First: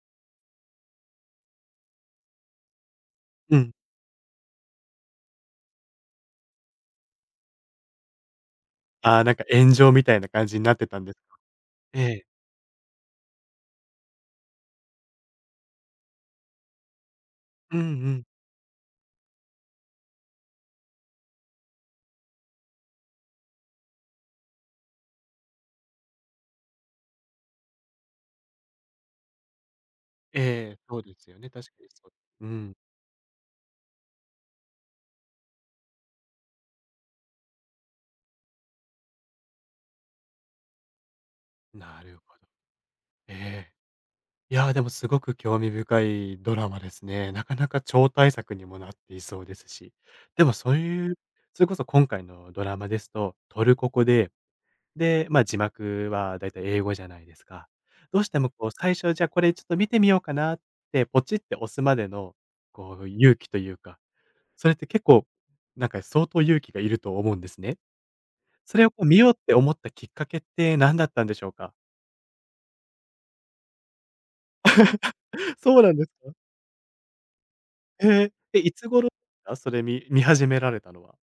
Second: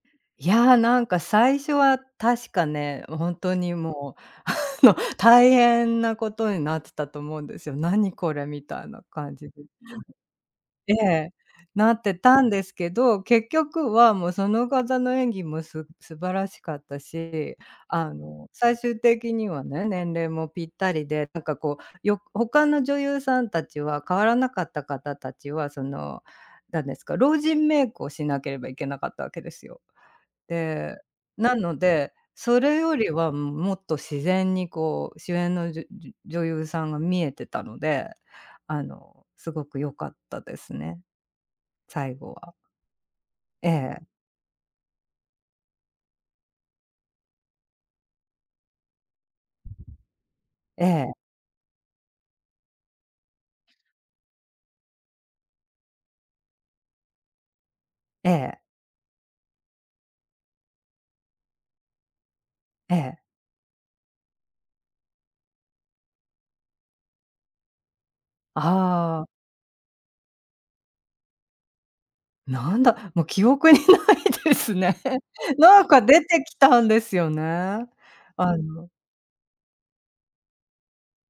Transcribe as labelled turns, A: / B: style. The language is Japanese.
A: いやあ、なんか最初は確かね、う、本当
B: うん。
A: にもうあの大変なことになってたと思うんですよ。「何これ」みたいな
B: ああなん
A: 感
B: か、
A: じで。
B: 炎上みたいな感じになって
A: え
B: たんです
A: え。
B: か。
A: なっ
B: え
A: て
B: え。
A: たんですけど、結局はもうその方の演技もす素晴らしかったし、
B: うんう
A: あ
B: ん。
A: の、最終的にはね、年齢もぴったりで、なんかこう、よ他の女優さん達は変わらなかった方達はその、なんですか、老人メイクをしなければいけなかったわけですよ。
B: ええ、
A: で、
B: そうですよね、
A: な
B: 確
A: の
B: かに、そ
A: で、
B: うう
A: そ
B: ん。
A: れよりはむもっと自然にこう主演のじゅ-じゅ女優さんが見えてたので。あの、すごく良かったですね、
B: な
A: 最
B: る
A: 後
B: ほど。
A: は。
B: え
A: え
B: え。
A: え。
B: いや、でもすごく興味深いドラマですね。なかなか超大作にもなっていそうですし。でもそう
A: え
B: い
A: え。
B: うそれこそ今回のドラマですと、トルコ語で、で、ま字幕はだいたい英語じゃないですか。どうし
A: え
B: ても、
A: え。
B: こう最初じゃあ「これちょっと見てみようかな」ってポチッて押すまでの、
A: え
B: こう
A: え。
B: 勇気というか、それって結構、なんか相当勇気がいると思うんですね。それをこう、見
A: ああ。
B: ようって思ったきっかけってなんだったんでしょうか。
A: なんだ、もう記憶にないですね。
B: そう
A: なん
B: なん
A: か
B: です
A: 出
B: か？
A: てきたんですよね。
B: へえ。
A: あ
B: え、いつ
A: の。
B: 頃すか？それみ見始められたのは。